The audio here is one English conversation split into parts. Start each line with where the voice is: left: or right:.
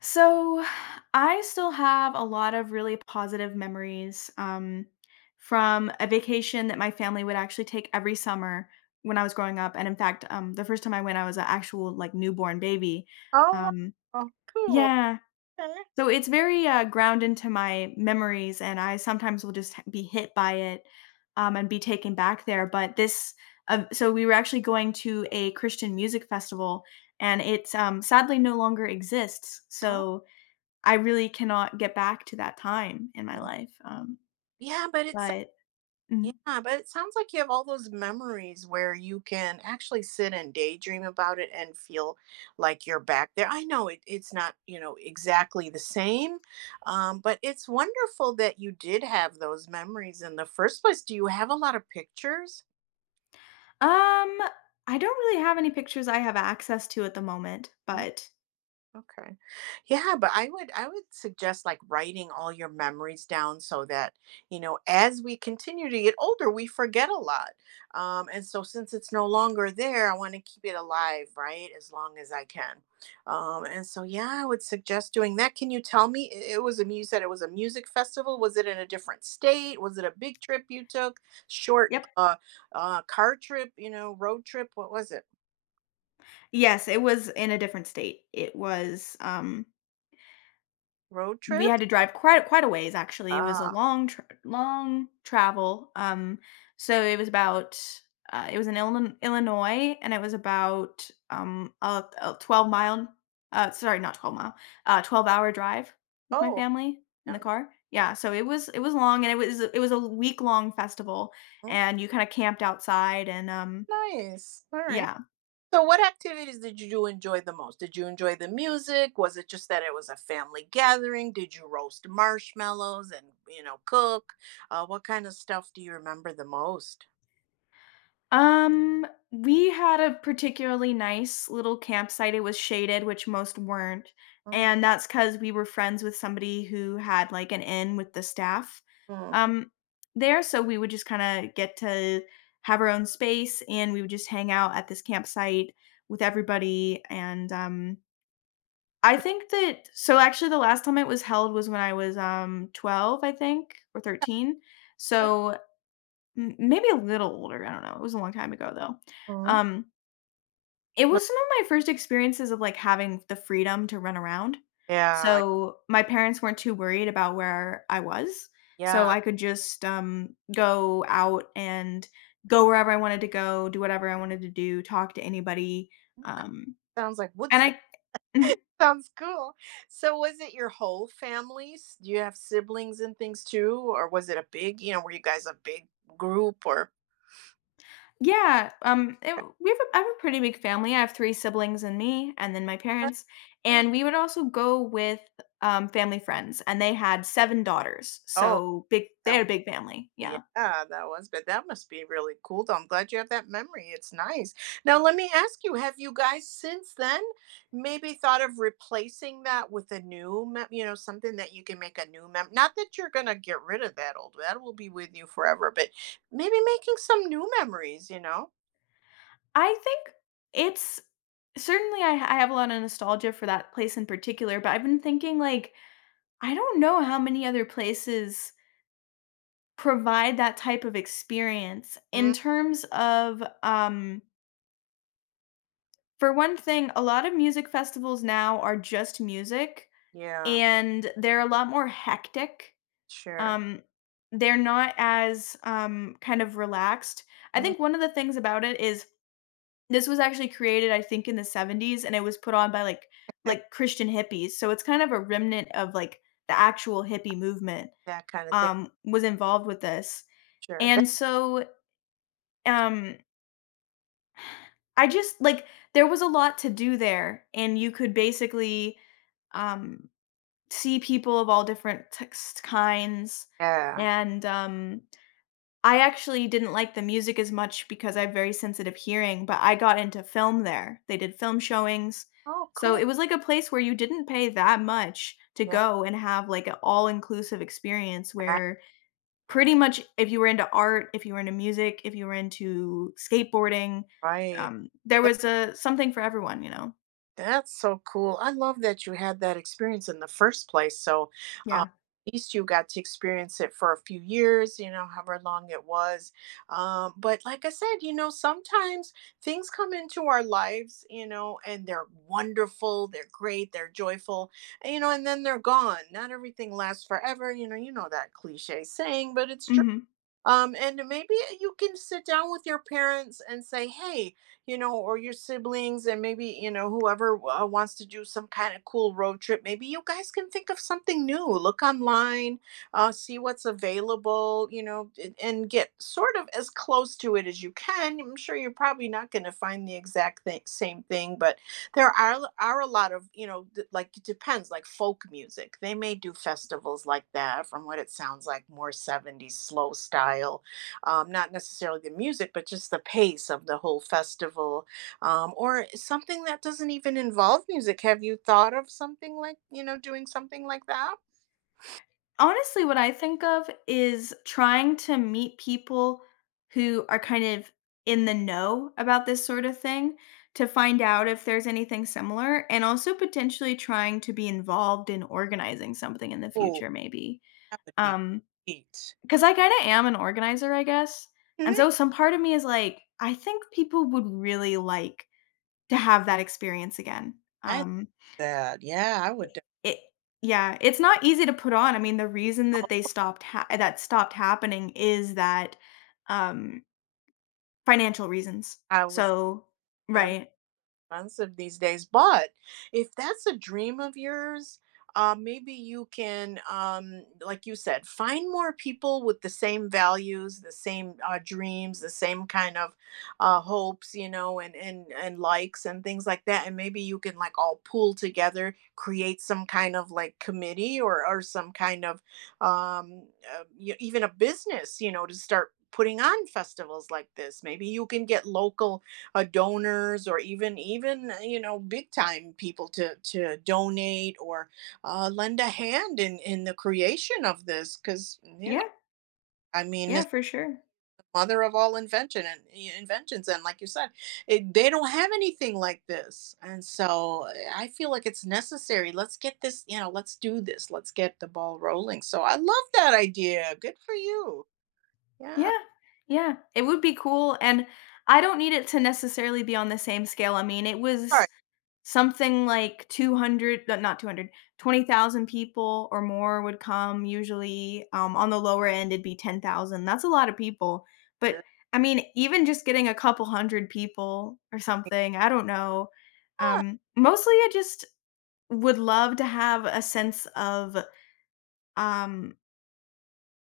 left: So, I still have a lot of really positive memories from a vacation that my family would actually take every summer when I was growing up. And in fact, the first time I went, I was an actual like newborn baby.
right: Oh,
left: Um,
right: wow. Cool.
left: yeah.
right: Okay.
left: So it's very ground into my memories, and I sometimes will just be hit by it and be taken back there. So we were actually going to a Christian music festival, and it sadly no longer exists.
right: Oh,
left: So I really cannot get back to that time in my
right: yeah,
left: life, um,
right: Yeah, but it's
left: but mhm.
right: yeah, but it sounds like you have all those memories where you can actually sit and daydream about it and feel like you're back there. I know it's not, you know, exactly the same, but it's wonderful that you did have those memories in the first place. Do you have a lot of pictures?
left: Um, I don't really have any pictures I have access to at the moment, but
right: Okay. Yeah, but I would suggest like writing all your memories down so that, you know, as we continue to get older, we forget a lot. And so since it's no longer there, I want to keep it alive, right? As long as I can. And so yeah, I would suggest doing that. Can you tell me it was a you said it was a music festival? Was it in a different state? Was it a big trip you took? Short
left: yep.
right: car trip, you know, road trip? What was it?
left: Yes, it was in a different state.
right: Road
left: We had
right: trip?
left: to drive quite a ways. Actually, it was a
right: Ah.
left: long travel, so it was it was in Illinois, and it was about, a 12-mile sorry, not 12-mile, 12-hour drive with my
right: Oh,
left: family in the
right: yeah.
left: car. Yeah, so it was long, and it was a week-long festival, and you kinda camped outside and,
right: Nice. All right.
left: yeah.
right: So, what activities did you enjoy the most? Did you enjoy the music? Was it just that it was a family gathering? Did you roast marshmallows and, you know, cook? What kind of stuff do you remember the most?
left: We had a particularly nice little campsite. It was shaded, which most weren't, and that's because we were friends with somebody who had, like, an inn with the staff,
right: Mhm.
left: um, there, so we would just kinda get to have our own space, and we would just hang out at this campsite with everybody, and I think that. So, actually, the last time it was held was when I was, 12, I think, or 13, so M maybe a little older, I don't know, it was a long time ago, though.
right: Mhm.
left: Um, it
right: But
left: was some of my first experiences of, like, having the freedom to run around.
right: yeah,
left: So, my parents weren't too worried about where I was, so
right: yeah.
left: I could just, go out and go wherever I wanted to go, do whatever I wanted to do, talk to anybody,
right: Okay.
left: um,
right: Sounds like
left: and
right: Woodstock.
left: I mhm.
right: Sounds cool. So was it your whole family? Do you have siblings and things too? Or was it a big, you know, were you guys a big group or
left: Yeah, it we have a I have a pretty big family, I have 3 siblings and me, and then my
right: yeah.
left: parents, and we would also go with, family friends, and they had 7 daughters,
right: Oh,
left: so big they
right: that
left: had a big family,
right: Yeah,
left: yeah.
right: that was but that must be really cool, though. I'm glad you have that memory. It's nice. Now, let me ask you, have you guys since then maybe thought of replacing that with a new mem, you know, something that you can make a new mem, not that you're gonna get rid of that old that will be with you forever, but maybe making some new memories, you know?
left: I think it's certainly I have a lot of nostalgia for that place in particular, but I've been thinking, like, I don't know how many other places provide that type of experience in
right: Mm,
left: terms of, for one thing, a lot of music festivals now are just music,
right: yeah,
left: and they're a lot more hectic.
right: sure.
left: Um, they're not as, kind of relaxed. I
right: Mm,
left: think one of the things about it is this was actually created, I think, in the '70s, and it was put on by, like, Christian hippies, so it's kind of a remnant of, like, the actual hippie movement,
right: that kind of thing.
left: was involved with this.
right: Sure.
left: And so, um, I just like, there was a lot to do there, and you could basically, um see people of all different text kinds,
right: Yeah.
left: and, I actually didn't like the music as much because I have very sensitive hearing, but I got into film there. They did film showings,
right: Oh,
left: so
right: cool.
left: it was like a place where you didn't pay that much to
right: Yeah.
left: go and have, like, an all-inclusive experience where pretty much if you were into art, if you were into music, if you were into skateboarding,
right: Right.
left: there was, a something for everyone, you know?
right: That's so cool. I love that you had that experience in the first place. So, uh,
left: Yeah.
right: at least you got to experience it for a few years, you know, however long it was. But like I said, you know, sometimes things come into our lives, you know, and they're wonderful, they're great, they're joyful, and, you know, and then they're gone. Not everything lasts forever, you know. You know that cliche saying, but it's true.
left: Mhm.
right: And maybe you can sit down with your parents and say, hey, you know, or your siblings, and maybe, you know, whoever wants to do some kind of cool road trip, maybe you guys can think of something new. Look online, see what's available, you know, and get sort of as close to it as you can. I'm sure you're probably not going to find the exact same thing, but there are a lot of, you know, like it depends, like folk music, they may do festivals like that from what it sounds like, more '70s slow style, not necessarily the music but just the pace of the whole festival, or something that doesn't even involve music. Have you thought of something like, you know, doing something like that?
left: Honestly, what I think of is trying to meet people who are kind of in the know about this sort of thing, to find out if there's anything similar, and also potentially trying to be involved in organizing something in the
right: Oh,
left: future, maybe.
right: that would be
left: Um,
right: great.
left: because I kind of am an organizer, I guess. And
right: Mhm.
left: so some part of me is like, I think people would really like to have that experience again.
right: I love
left: Um,
right: that. Yeah, I would.
left: it yeah, it's not easy to put on. I mean, the reason that they stopped ha that stopped happening is that, um, financial reasons.
right: I was
left: So right.
right: Expensive these days. But if that's a dream of yours, maybe you can, like you said, find more people with the same values, the same dreams, the same kind of hopes, you know, and likes and things like that. And maybe you can like all pool together, create some kind of like committee or some kind of um, even a business, you know, to start putting on festivals like this. Maybe you can get local donors or even you know, big time people to donate or lend a hand in the creation of this because, you know,
left: Yeah,
right: I mean
left: yeah,
right: it's
left: for sure.
right: the mother of all invention and inventions, and like you said, it, they don't have anything like this and so I feel like it's necessary. Let's get this, you know, let's do this, let's get the ball rolling. So I love that idea, good for you, yeah,
left: Yeah, yeah, it would be cool, and I don't need it to necessarily be on the same scale. I mean, it was
right: all
left: something like 200. No, not 220,000 people or more would come usually, on the lower end, it'd be 10,000, that's a lot of people, but,
right: right.
left: I mean, even just getting a couple 100 people or something, I don't know, mostly I just would love to have a sense of, um,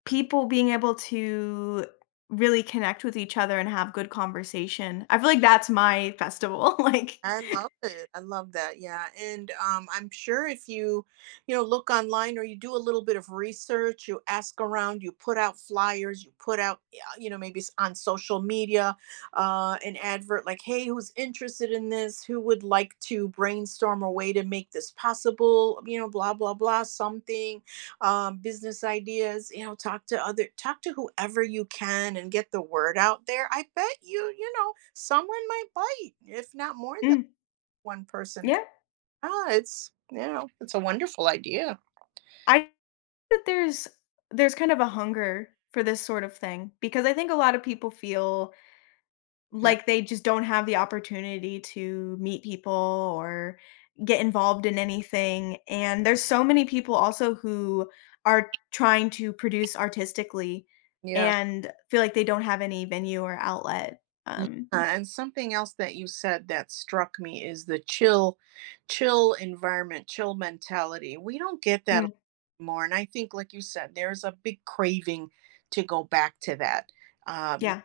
left: people being able to really connect with each other and have good conversation. I feel like that's my festival, like
right: I love it. I love that. Yeah. And I'm sure if you, you know, look online or you do a little bit of research, you ask around, you put out flyers, you put out, yeah, you know, maybe on social media, an advert like, hey, who's interested in this? Who would like to brainstorm a way to make this possible? You know, blah, blah, blah, something, business ideas, you know, talk to other, talk to whoever you can and get the word out there. I bet you, you know, someone might bite, if not more.
left: mm,
right: One person
left: yeah,
right: c Ah, it's, you know, it's a wonderful idea.
left: I that there's kind of a hunger for this sort of thing because I think a lot of people feel
right: Yeah.
left: like they just don't have the opportunity to meet people or get involved in anything. And there's so many people also who are trying to produce artistically
right: Yeah.
left: and feel like they don't have any venue or outlet.
right: Yeah, and something else that you said that struck me is the chill environment, chill mentality. We don't get that
left: Mm,
right: anymore, and I think, like you said, there's a big craving to go back um,
left: yeah,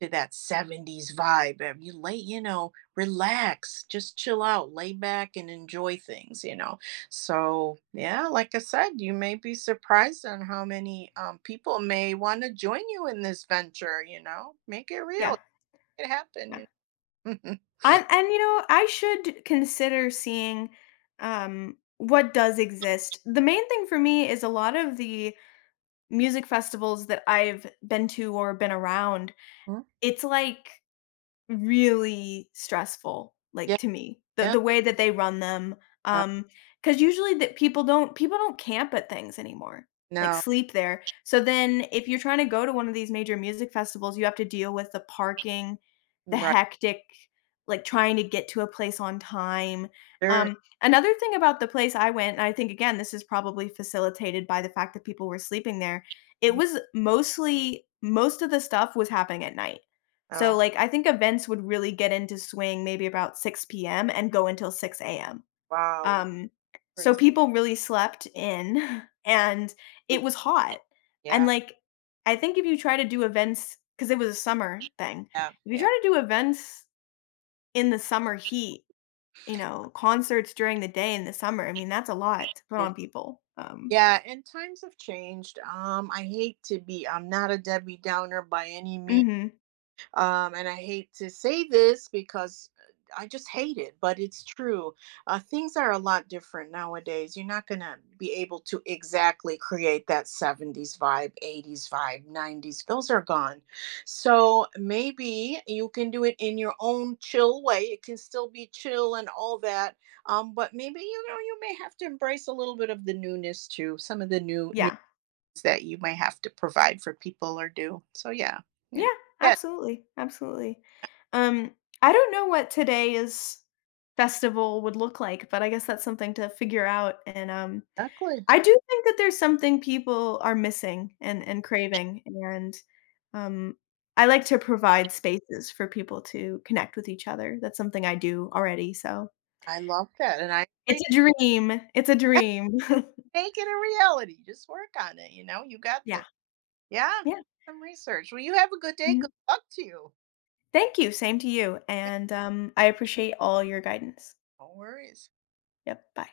right: to that '70s vibe. And you lay, you know, relax, just chill out, lay back and enjoy things, you know. So, yeah, like I said, you may be surprised on how many people may want to join you in this venture, you know. Make it real,
left: yeah,
right: make it happen,
left: yeah.
right: you know.
left: And you know, I should consider seeing, what does exist. The main thing for me is a lot of the music festivals that I've been to or been around,
right: Mhm.
left: it's like really stressful,
right: Yeah,
left: like, to me, the
right: yeah.
left: the way that they run them.
right: Uh,
left: Um, because usually that people don't camp at things anymore, like,
right: no,
left: sleep there, so then if you're trying to go to one of these major music festivals, you have to deal with the parking, the
right: right
left: hectic, like, trying to get to a place on time,
right: there.
left: another thing about the place I went, and I think again, this is probably facilitated by the fact that people were sleeping there, it
right: Mhm.
left: was most of the stuff was happening at night. So,
right: Oh,
left: like, I think events would really get into swing maybe about 6 p.m. and go until 6 AM.
right: wow. Yeah,
left: Um,
right: for-
left: so
right: ex-
left: people really slept in and
right: mhm.
left: it was hot. And,
right: Yeah,
left: like, I think if you try to do events because it was a summer thing. If you try
right: yeah,
left: to do events in the summer heat, you know, concerts during the day in the summer, I mean, that's a lot to put
right: yeah.
left: on people.
right: Yeah, and times have changed. I hate to be, I'm not a Debbie Downer by any means,
left: Mhm.
right: and I hate to say this because I just hate it, but it's true. Things are a lot different nowadays. You're not going to be able to exactly create that '70s vibe, '80s vibe, '90s. Those are gone. So maybe you can do it in your own chill way. It can still be chill and all that. But maybe, you know, you may have to embrace a little bit of the newness too, some of the new news
left: Yeah.
right: that you may have to provide for people or do. So yeah, you
left: Yeah,
right: know. Yeah,
left: absolutely, absolutely. Um, I don't know what today's festival would look like, but I guess that's something to figure out, and,
right: exactly.
left: I do think that there's something people are missing and craving, and, um, I like to provide spaces for people to connect with each other, that's something I do already, so
right: I love that, and I
left: it's
right: agree.
left: a dream, it's a dream.
right: Make it a reality. Just work on it. You know, you got
left: Yeah,
right: this. Yeah,
left: yeah,
right: do some research. Well, you have a good day.
left: mhm.
right: Good luck to you.
left: Thank you, same to you, and, I appreciate all your guidance.
right: No worries.
left: Yep, bye.